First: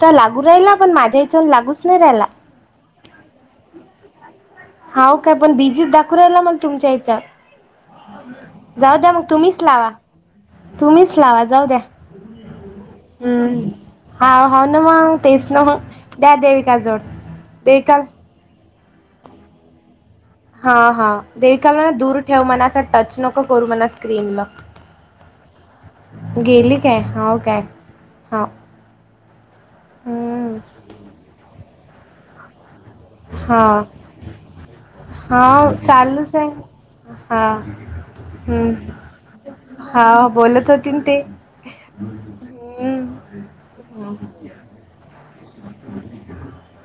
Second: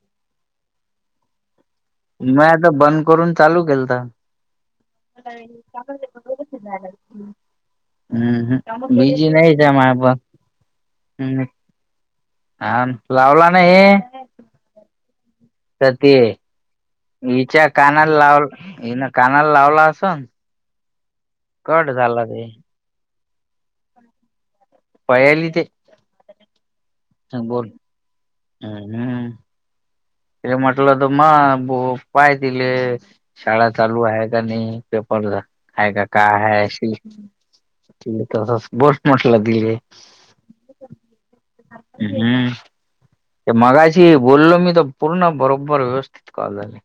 चा लागू राहिला पण माझ्या हिच्या वरून लागूच नाही राहिला मग आता बंद करून चालू केलता. हा काय पण बीजी दाखवून राहीला मगं तुमच्या इथ. हम्म जाऊ द्या मग, बिजी नाहीच तुम्हीच आहे लावा माय पण तुम्हीच लावा जाऊ द्या. अ लावला नाही हे. हा हो ना मग तेच नव्ह. तर ते द्या देविका जोड देविका ये ना कानाला लावला होता. हा हा देविका म्हण दूर ठेव. ते म्हणा चा टच नक करू मला स्क्रीनला पयाली ते गेली काय. हो काय. हां. ह हम. ते म्हटलं दमाको पाय दिले. शाळा हा चालू आहे. का नाही पेपरला हाव आहे का का चालूच आहे. हा तेवढंच हम्म बोट म्हटलं देईल. हा बोलत होती ना ते हम्म मगाशी हम्म बोललो. मी तर पूर्ण बरोबर व्यवस्थित झाले.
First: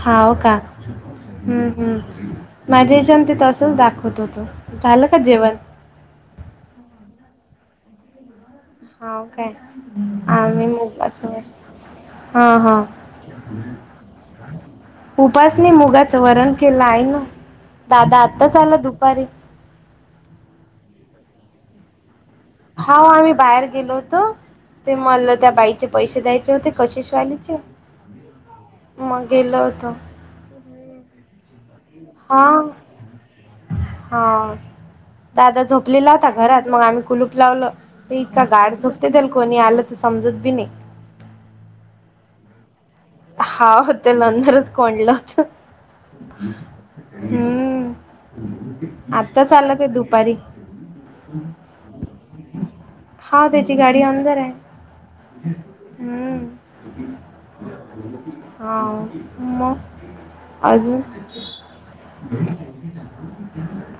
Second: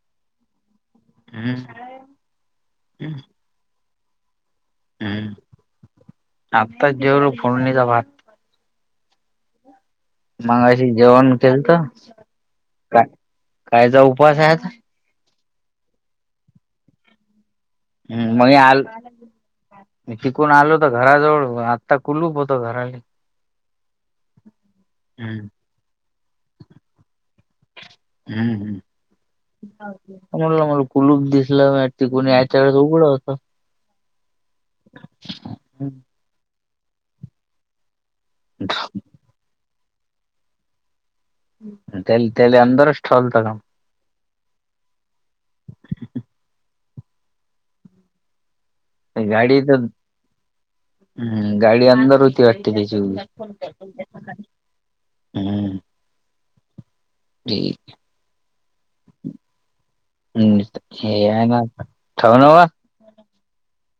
हाव, का हम्म हम्म. माझ्या हिच्यातून ते तसंच दाखवत होतो. झालं का हम्म जेवण? आत्ताच जेवलो फोडणीचा भात. हाव काय. आम्ही मगशी जेवण मुगाचं केलत हा हा काय. कायचा उपवास आहे. उपवास नाही. मुगाचं वरण केलं आहे ना. दादा हम् आत्ताच मय आला आल. दुपारी तिकडून आलो होतो घराजवळ आत्ता कुलूप होत. घर हो, आम्ही बाहेर गेलो होतो. ते मलं हम्म, त्या बाईक चे पैसे द्यायचे होते. कसे शवालीचे मग गेलं होतो. म्हटलं, मला कुलूप दिसल नाही. तर कोणी यायच्या हा वेळी उघड होत. हा दादा झोपलेला घरात मग आम्ही कुलूप लावलं. तर इतका गाढ झोपतेती. कोणी आलं तर समजत बी नाही. तेल तेल अंदर अस हा हो त्या नंतरच कोणलं. हम्म, आताच गाडी आलं तर ते दुपारी. हम्म, गाडी अंदर होती वाटते त्याची व हा त्याची गाडी अंदर आहे हम्म. [unintelligible] हो, हे आहे ना मगं. ठेव ना आजुन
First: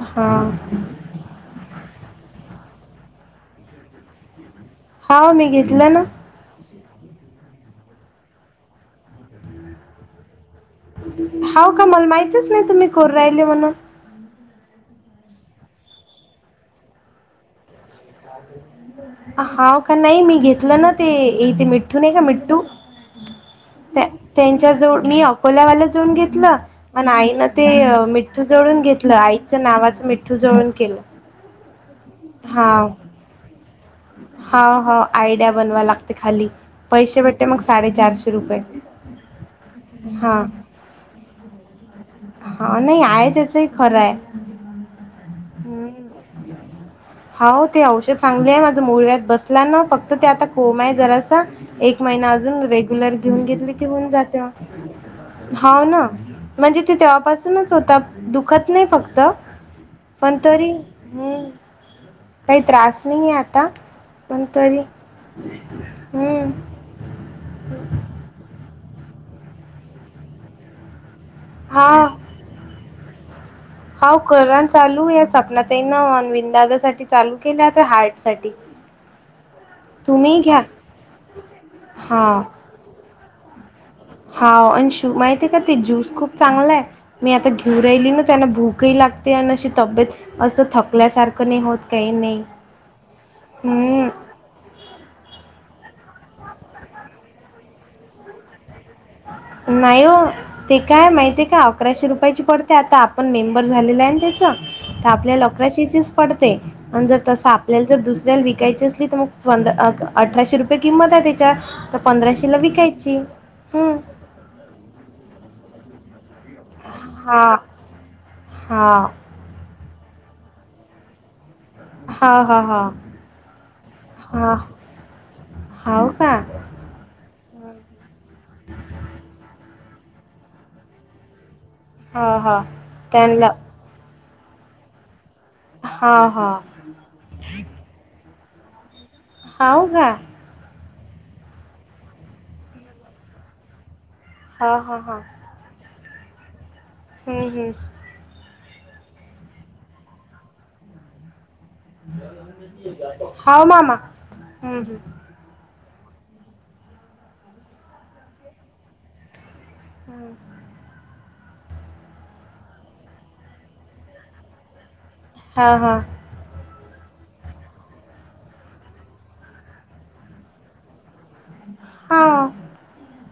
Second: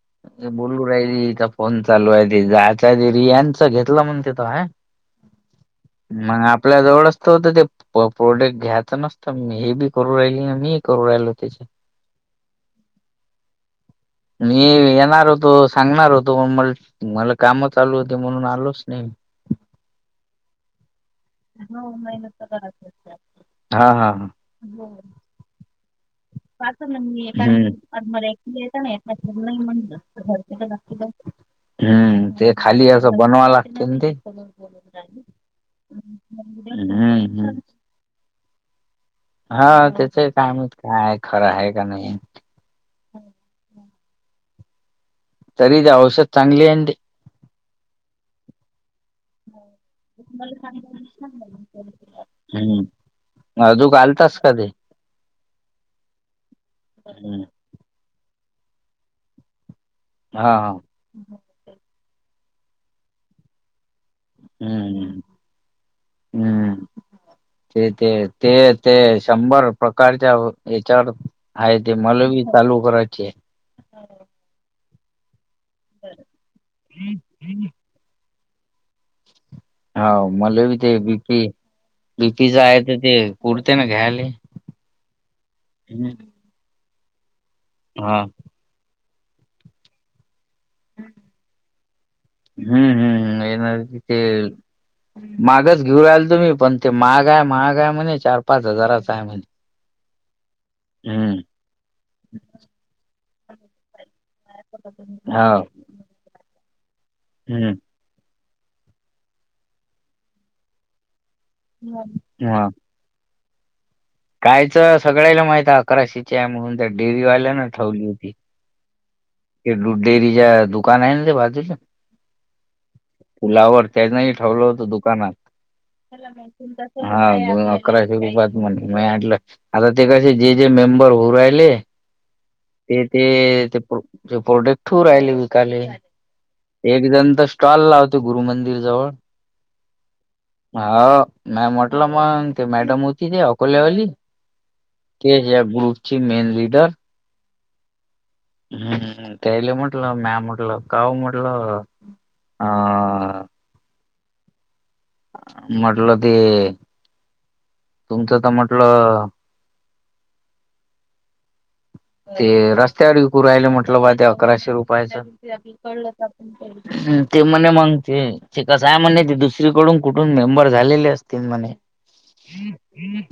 बोलू राहिलचा फोन चालू आहे त जायचा ते रियाच घेतला म्हणते तो हा होा मी घेतलं ना मग आपल्या जवळचत होत ते प्रोडक्ट घ्यायचं नसतं हे बी करू राहिल मी करू राहिलो त्याच्या हाव का मला माहितच नाही तुम्ही कोर राहिले म्हणून मी येणार होतो सांगणार होतो म मला काम चालू होती म्हणून आलोच नाही हा का नाही मी घेतलं ना ते इथे मिठठू नाही का मिठठू हा हा हा त्यांच्या जवळ मी खोल्यावाला जळून घेतलं मण आईनं ते हम्म. मिठू जोडून घेतलं नाही आईच्या नावाचं मिठू हम्म ते खाली असं बनवा लागते ते हा हा आयडिया बनवा लागते खाली हम्म पैसे भेटते हम्म. मग साडेचारशे रुपये हा त्याच हा कामच का आहे खरं आहे का नाही हा नाही आहे त्याचही खरं आहे तरी ते औषध चांगली अी हा ते औषध चांगलेय माझा मुळग्यात बसला ना फक्त तर ते आता कोम आहे जरासा एक महिना अजून हम्म रेग्युलर घेऊन घेतले क अजूक होऊन आलतास जाते का ते हो ना म्हणजे ते तेव्हापासूनच होता दुखत नाही फक्त पण हा हा तरी काही त्रास नाही आहे आता पण तरी हम्म हम्म ते ते ते ते शंभर प्रकारच्या याच्यावर हा ते मलावीी चालू करायचे हावराण चालू आहे सपना त नान विन दादा साठी चालू केल्याता हार्ट साठी होा तुम्ही घ्या मले बी ते बीपी बीपीच आहे तर ते कुडते ना घ्या हा आणि श माहिती आहे का ते ज्यूस हम्म. खूप चांगला आहे मी आता घेऊ राहिली हा ना त्यांना भूकही लागते आणि अशी तब्येत असं थक चकल्यासारखं नाही होत काही नाही हम्म हम्म एनर्जी ते मागच घेऊ राल तुम्ही पण ते माहाग आहे महाग आहे म्हणे चार पाच हजाराचा आहे म्हणे नाही हो ते काय माहिती हम्म आहे का अकराशे रुपयाची पडते आता आपण मेंबर झालेला आहे तेच आपल्याला हो लक्या पड जर तस हम्म आपल्याला दुस विकायची असली तर मग पंधरा अठराशे रुपये किंमत आहे त्याच्या तर पंधराशेला हा विकायची हम्म कायच सगळ्याला माहित आहे अकराशेच्या आहे म्हणून त्या हा डेअरीवाल्यान ठेवली होती हा डेअरीच्या दुकान आहे ते बाजूच्या हा हा हा पुलावर त्यानाही हा ठेवलं होत दुकानात हाव का हा अकराशरात म म आता ते कसे जे जे मेंबर होऊ राहिले हा हा ते ते त्यांना ते ज प्रोडक्ट ठूर राहिले विकाले ह हा एक जण तर स्टॉल लावते गुरुमंदिर जवळ होव का हो म म्हटलं मग ते मॅडम होती ते अकोल्यावाली हा हा हा ते या ग्रुपची मेन लिडर हम्म हम् हम्म तैले म्हटलं मॅ म्हटलं काऊ म्हटलं अ हा ममा हम्म हम्म म्हटलं ते तुमचं तर म्हटलं हम्म ते रस्त्यावर विकू राहील म्हटलं बा ते अकराशे रुपयाच. हा हा ह ते म्हणे मग ते ते कसंय म्हण ते दुसरीकडून कुठून मेंबर झालेले असतील म्हणे. हा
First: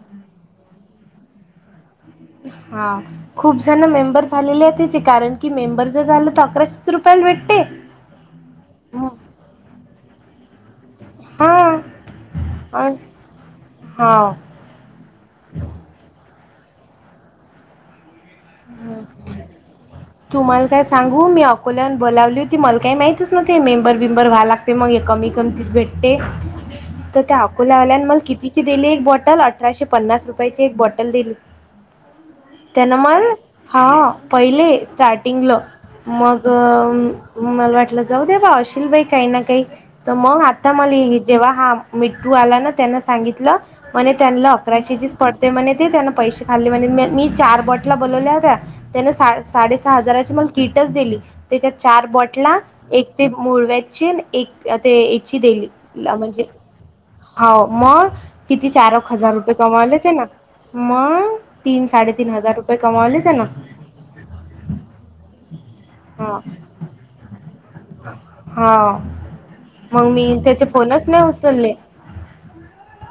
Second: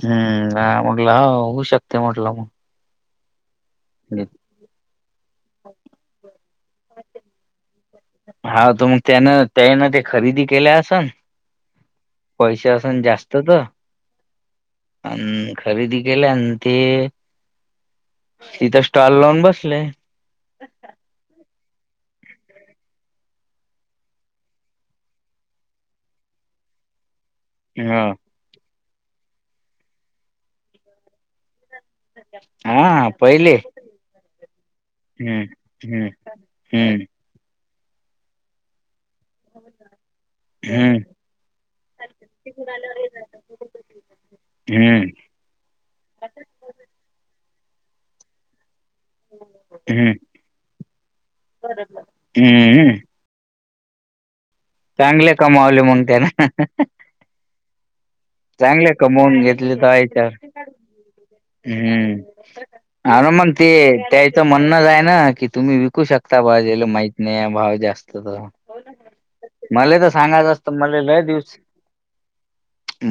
हम्म म्हटलं होऊ शकते म्हटलं मग. हा खूप जण मेंबर झालेले आहेत त्याचे कारण की मेंबर जर झालं तर [unintelligible] रुपयाल भेटते? हा तर मग त्यान त्यान ते खरेदी केल्या असेल. हा पैसे हा अन असन जास्तत. हाव अ खरेदी केल्या आणि ते. इथं स्टॉल लावून बसले. तुम्हाला काय सांगू मी अकोल्यान बोवली होती मला काही माहितच न्हवती ते मेंबर बंबर व्हा लागत. ते मग कमी किमतीत भेटते तर त्या कुलावल्यान ह मग कितीची दिली एक बॉटल अठराशे पन्नास रुपयाची एक बॉटल दिली. हा पहिले! हां पहिले हम्म स्टार्टिंगलं हम्म मग. हम्म. मला वाटलं जाऊ दे बा अशील बाई काही ना काही तर मग आता हम्म मला जेव्हा हा मिटठू आला ना, त्यांना सांगितलं म्हणे त्यांना हम्म अकराशेचीच पडते म्हणे, ते त्यांना पैसे खाल्ले म्हणे. मी चार बॉटला बनवल्या होत्या. त्याने सा साडे सहा हम्म हजाराची मला किटच दिली, त्याच्या चार बॉटला, हम्म एक ते मुळव्यादचे, एक ते चांगले याची देली कमावले मग तिला त्यान म्हणजे हो मग किती चार चांगले एक हजार कमवून रुपये घेतले तर कमावलेच आहे ना. याच्यावर मग तीन साडेतीन हजार रुपये हम्म कमावलेत. मग अर म्हणते त्याच म्हणणं आहे नां. तुम्ही विकू हा शकता भाउजीला भाऊ माहित नाही जास्त हा मला मग तर मी सांगायचं त्याचे असतं, मले फोनच लय नाही दिवस उचलले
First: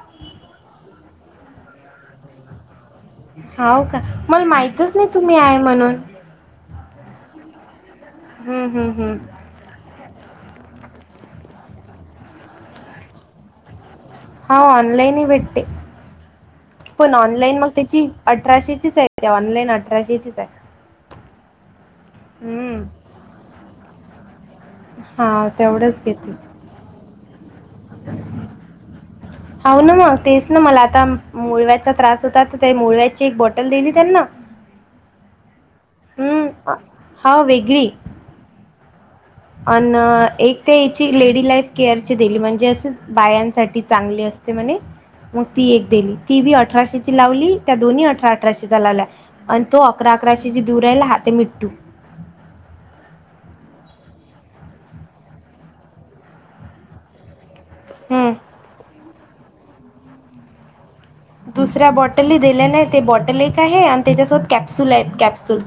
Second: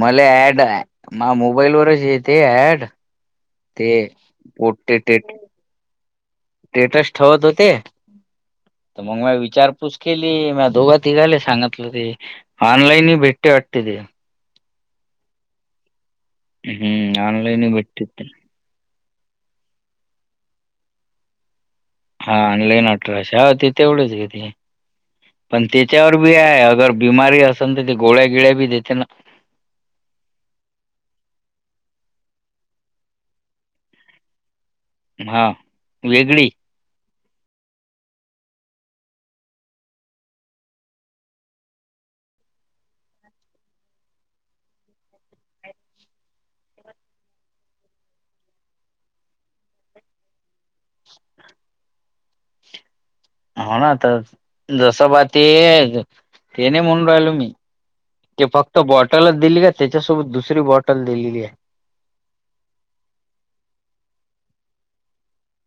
मले ॲड ये, मले मोबाईलवरच येते ॲड हाव का? मला माहितच नाही, टेट तुम्ही हा म्हणून स्टेटस ठेवत होते, हम्म हम्म तर मग म हम्म विचार तूच केली. म दोघा तिघाले सांगितलं. ते ऑनलाईन ही भेटते वाटते ते हा ऑनलईन भेटते. पण हम्म ऑनलाईन मग त्याची भेटते अठराशेचीच आहे ऑनलाईन अठराशेचीच आहे हा हम्म ऑनलाईन अठराश हो ते तेवढंच घेते हा पण तेवढंच त्याच्यावर घेते बी आहे अगर बिमारी असन ते गोळ्या गिळ्या बी देेते ना. हाव ना मग तेच ना मला आता मुळव्यादचा त्रास होता तर ते मुळव्यादची एक बॉटल दिली त्यांना हा वेगळी हा हा वेगळी अन.. एक ते याची लेडी लाईफ केअरची दिली, म्हणजे असच बायांसाठी चांगली अस ते मने मग ती एक दिली. ती बी अठराशेची लावली. त्या दोन्ही अठरा अठराशेचा लावल्या. आण तो अकरा अकराशेची देवू राहिला हा ते मिठठू हो ना, तर जसं ब ते ते नाही म्हणून राहिलो मी हम ते फक्त बॉटलच दिली आहे. त्याच्यासोबत दुसरी बॉटल दिलेली आहे. दुसऱ्या बॉटलही दिले नाही. ते बॉटल एक आहे आणि त्याच्यासोबत कॅप्सूल आहेत, कॅप्सूल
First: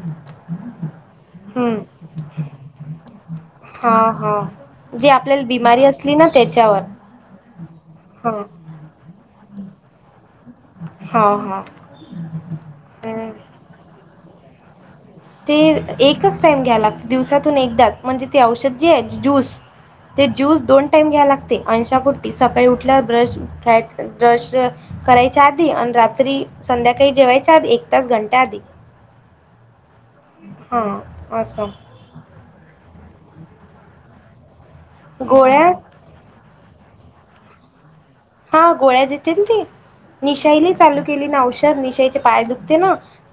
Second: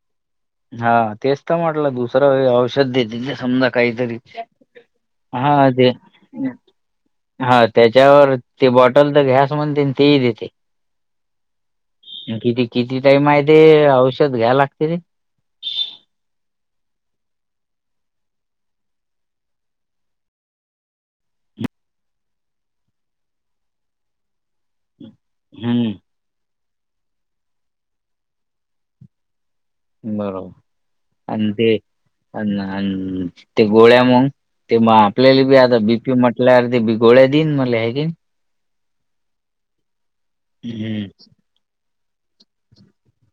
हा, तेच तर हम्म म्हटलं. दुसरं औषध देतील. समजा हा काहीतरी हा जी आपल्याला हा बिमारी दे असली ना त्याच्यावर हा त्याच्यावर हा ते बॉटल तर घ्याच म्हणते, तेही देते. ह, हा किती किती टाइम हम्म आहे? ते औषध घ्याय लागते रे ते एकच टाइम घ्या लागते. दिवसातून एकदाच. म्हणजे ते औषध जे आहे, ज्यूस ते ज्यूस दोन टाइम घ्याय लागते. अंनुशापोटी सकाळी उठल्या, ब्रश ख्याय, ब्रश करायच्या आधी आणि हं, रात्री संध्याकाळी जेवायच्या आधी, एक तास घंटा आधी हा बरोबर. आण असं ते, आण आण ते गोळ्या मग तेव्हा आपल्याला बी गोळ्या आता बीपी म्हटल्या वरती बी गोळ्या देईन मला हे घे हा, गोळ्या देते. ते निशाईली चालू हम्म केली ना, औषर निशाईचे पाय दुख ते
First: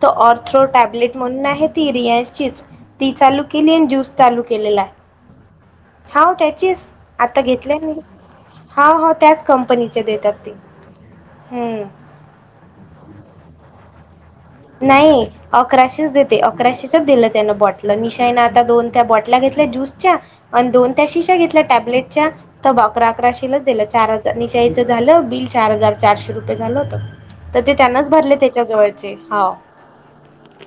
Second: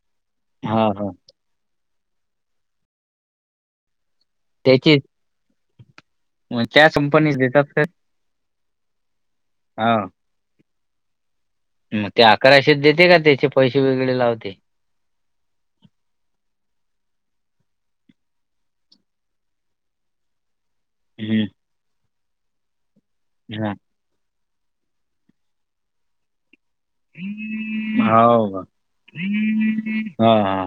तर ऑर्थ्रो हा हा टॅबलेट म्हणून आहे ती रियांशिच ती चालू केली ज्यूस चालू केलेला त्याची आहे हाव मग त्याचीच त्याच कंपनीच आता देतात घेतल्या का मी. हा हा त्याच हा कंपनीचे देत्यात ते हम्म. मग ते अकराशेत देते का त्याचे पैसे वेगळे लावते? नाही. अकराशेच देते अकराशेचच दिलं त्यान बॉटला निशाईने आता दोन त्या बॉटल्या घेतल्या ज्यूसच्या अन् दोन त्या शिश्या हम्म घेतल्या टॅब्लेटच्या तर अकरा अकराशेलाच दिल्या चार तनिशाईचं झालं बिल चार हजार चारशे रुपये झालं तर ते त्यांनाच भरले त्याच्या जवळचे ह हाव हा हा.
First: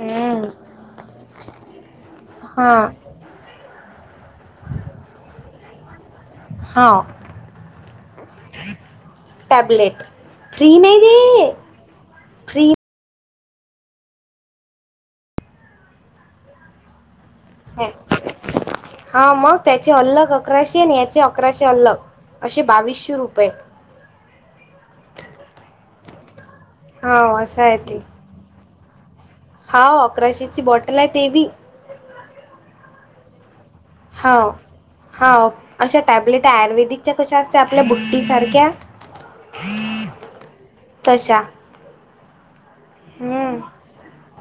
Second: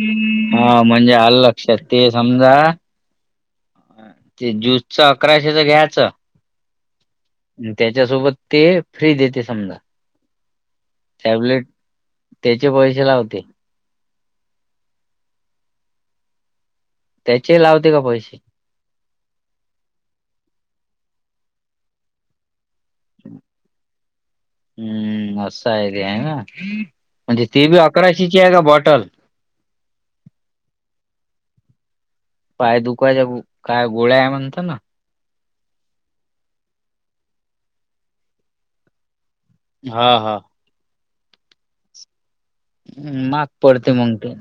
हम्म हा म्हणजे आलं लक्षात ते समजा हा ते ज्यूसच अकराशेच घ्यायचं. हा त्याच्यासोबत ते फ्री देते समजा. टॅबलेट फ्री नाही दे टॅबलेट, त्याचे फ्री पैसे लावते. त्याचेही लावते का पैसे? हा मग त्याचे अलग अकराशे आणि याचे अकराशे अलग असे बावीसशे रुपये. हम्म असं आहे ते आहे ना, हाव म्हणजे असं ते बी आहे अकरा सि आहे का बॉटल? हाव, अकराशे ची बॉटल आहे ते बी. पाय दुखवायच्या, काय गोळ्या आहे हाव म्हणतात ना? हाव, अशा टॅबलेट आयुर्वेदिकच्या कशा असत आपल्या बुट्टी सारख्या? हा हा तशा. हम् महाग हम्म पडती मग ते.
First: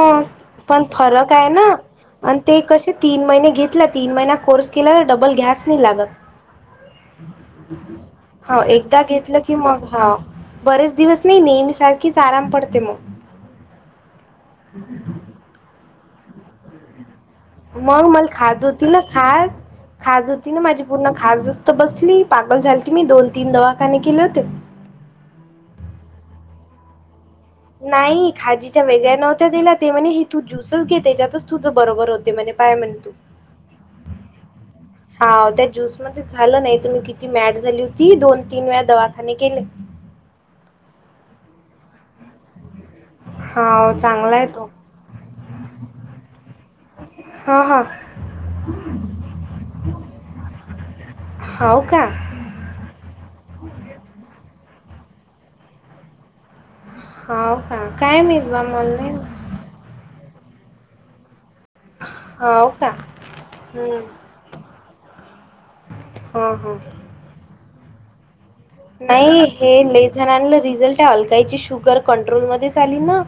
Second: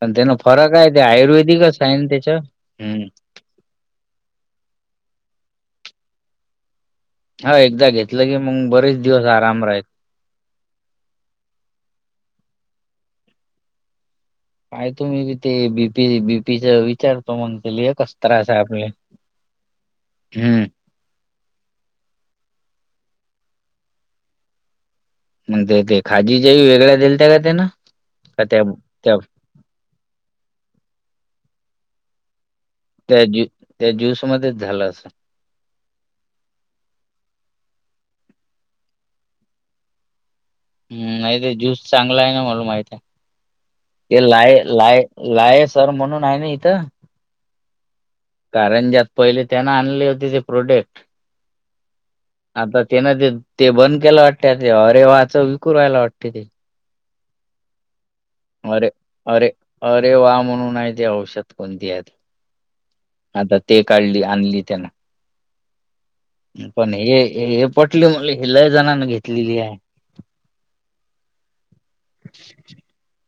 पण त्यान फरक पण आहे ते फरक हाय ना आयुर्वेदिकच आहे त्याच्या आणि ते कसे हम्म तिन महिने घेतल्या आणि तीन महिन्यांत कोर्स केलाय डबल गॅस नाही लागत हा एकदा घेतलं की हा मग बरेच एकदा दिवस घेतलं आराम राहत मग हा बरेच दिवस नी नेमी सारखीच आराम पडते म. काय तुम्ही बी ते बीपी बीपीचा विचार मग मला खाज होती ना खाज खाज होती ना हम्म माझ्या पूर्ण खासजस्त बसली पागल झाली त मी दोन तीन दवाखाने केले होते. मग ते ते खाजीच्या वेगळ्या दिलत का तेना? नाही खाजीच्या वेगळ्या नव्हत्या दिला ते म्हणे, तू ज्यूस घे त्याच्यातच तुझ बरोबर होते म्हणे. पाय म्हणे तू त्या ज्यू त्या ज्यूसमध्येच झालं असं. हा त्या ज्यूस मध्ये झालं, नाही तर मी किती मॅड झाली होती दोन तीन वेळा दवाखाने केले. हम् नाही ते ज्यूस चांगला आहे ना मला माहित आहे. हाव ते चांगला आहे लाय तो लाय लायसर म्हणून आहे ना इथं. हा हा. कारण ज्यात पहिले त्यान आणले होते ते प्रोडक्ट. हाव का आता ते ना ते ते बंद केलं वाटते ते अरे वाच विकू वहायला वाटते ते. ह का काय माहीत. अरे अरे अरे वा म्हणून आहे ते औषध कोणती हाव का आता, ते हम्म काढली आणली त्यांना. हा हा पण हे हे पटल म्हटले हे लय जाणणे घेतलेली आहे. जण रिझल्ट अलकाई शुगर कंट्रोल मध्ये झाली ना.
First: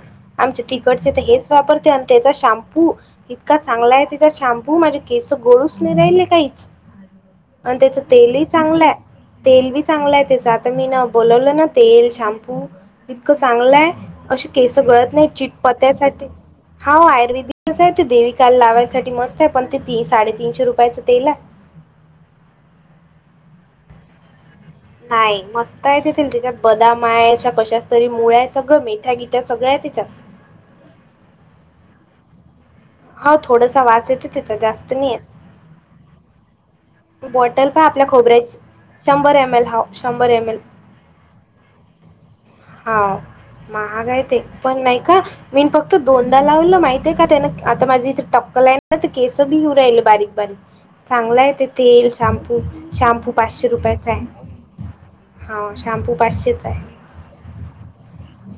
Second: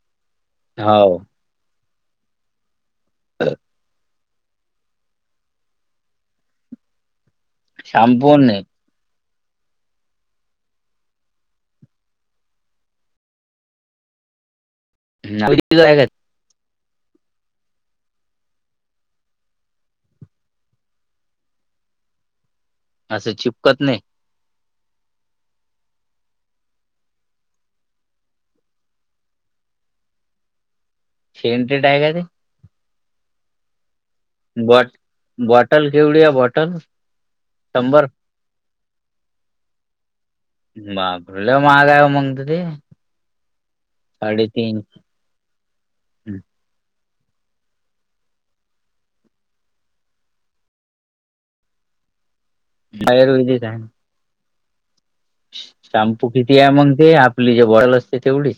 आमचे तिकडचे हो तर हेच वापरते आणि त्याचा शॅम्पू इतका चांगला आहे. [unintelligible] शॅम्पू माझ केस गोळूस नाही राहिलले काहीच. आणि त्याच शॅम्पू तेलही नाही चांगलं आहे तेल बी चांगला आहे त्याच आता मी ना बोलवलं ना तेल शॅम्पू इतकं चांगलंय असं केस गळत नाही नाविक आहे का ते? चटपत्यासाठी हा आयुर्वेदिकच आहे ते. देविकाला लावायसाठी मस्त आहे पण ते ती साडेतीनशे रुपयाचं तेल आहे. असं चिपकत नाही? नाही मस्त आहे ते तेल. त्याच्यात बदाम आहे. अशा कशाच तरी मुळ्या आहे सगळं मेथ्या गीथ्या सगळ्या आहे त्याच्यात. सेंटेड आहे का ते? हा थोडासा वास येतो त्याचा ते बॉट जास्त नाही येत. बॉटल केवढी आहे बॉटल? बॉटल का आपल्या शंभर खोबऱ्याची शंभर एम एल हाव शंभर एम एल. बापरे लई महाग आहे मग तर ते. हा महागाय ते पण साडेतीन नाही का मी फक्त दोनदा लावल माहिते का त्यान, आता माझी इथे टक्कल आहे ना तर केस बी येऊन राहिले बारीक बारीक. चांगलं आहे ते तेल, शॅम्पू, बाहेर शॅम्पू वेगळीच पाचशे रुपयाचा आहे. शॅम्पू किती आहे मग ते? आपली जे बॉटल असते तेवढी?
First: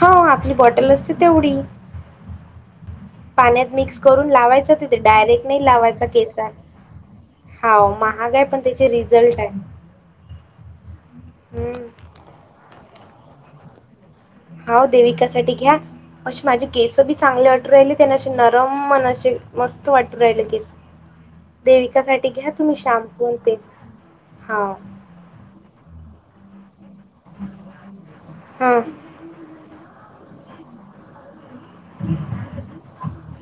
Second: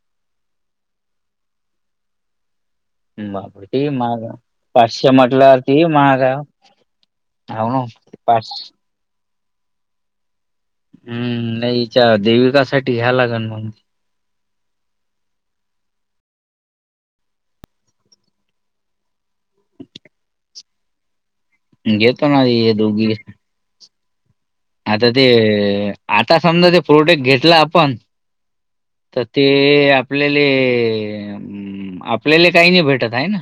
हा आपली बॉटल असते तेवढी. बापरे पाण्यात ते मिक्स महाग करून आहे. लावायच तिथे पाचशे डायरेक्ट म्हटल्यावर नाही ते लावायचा महाग आहे केसांना. ना हाव महाग आहे पाच पण त्याचे रिझल्ट आहे. हम्म नाही ईच्या देविका साठी घ्यायला लागण मग. हाव देविका साठी घ्या. अशे माझे केस बी चांगले वाटू राहिले त्यांन अशे नरम अन असे मस्त वाटू राहिले केस [inaudible] देविका साठी घेतो ना घ्या हे तुम्ही दोघी शाम्पू ते हाव. आता ते आता समजा ते प्रोडक्ट घेतला आपण हां. तर ते आपल्याले आपल्याला काही नाही भेटत हाय ना?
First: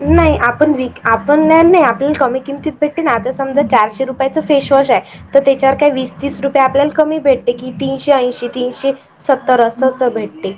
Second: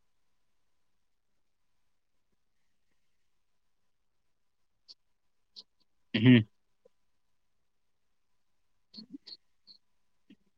नाही आपण विक आपण [unintelligible] नाही आपल्याला कमी किमतीत भेटते ना, आता समजा चारशे रुपयाच फेशवॉश आहे. तर त्याच्यावर काय वीस हम्म तीस रुपये आपल्याला कमी भेटते की तीनशे ऐंशी तीनशे सत्तर असचं भेटते.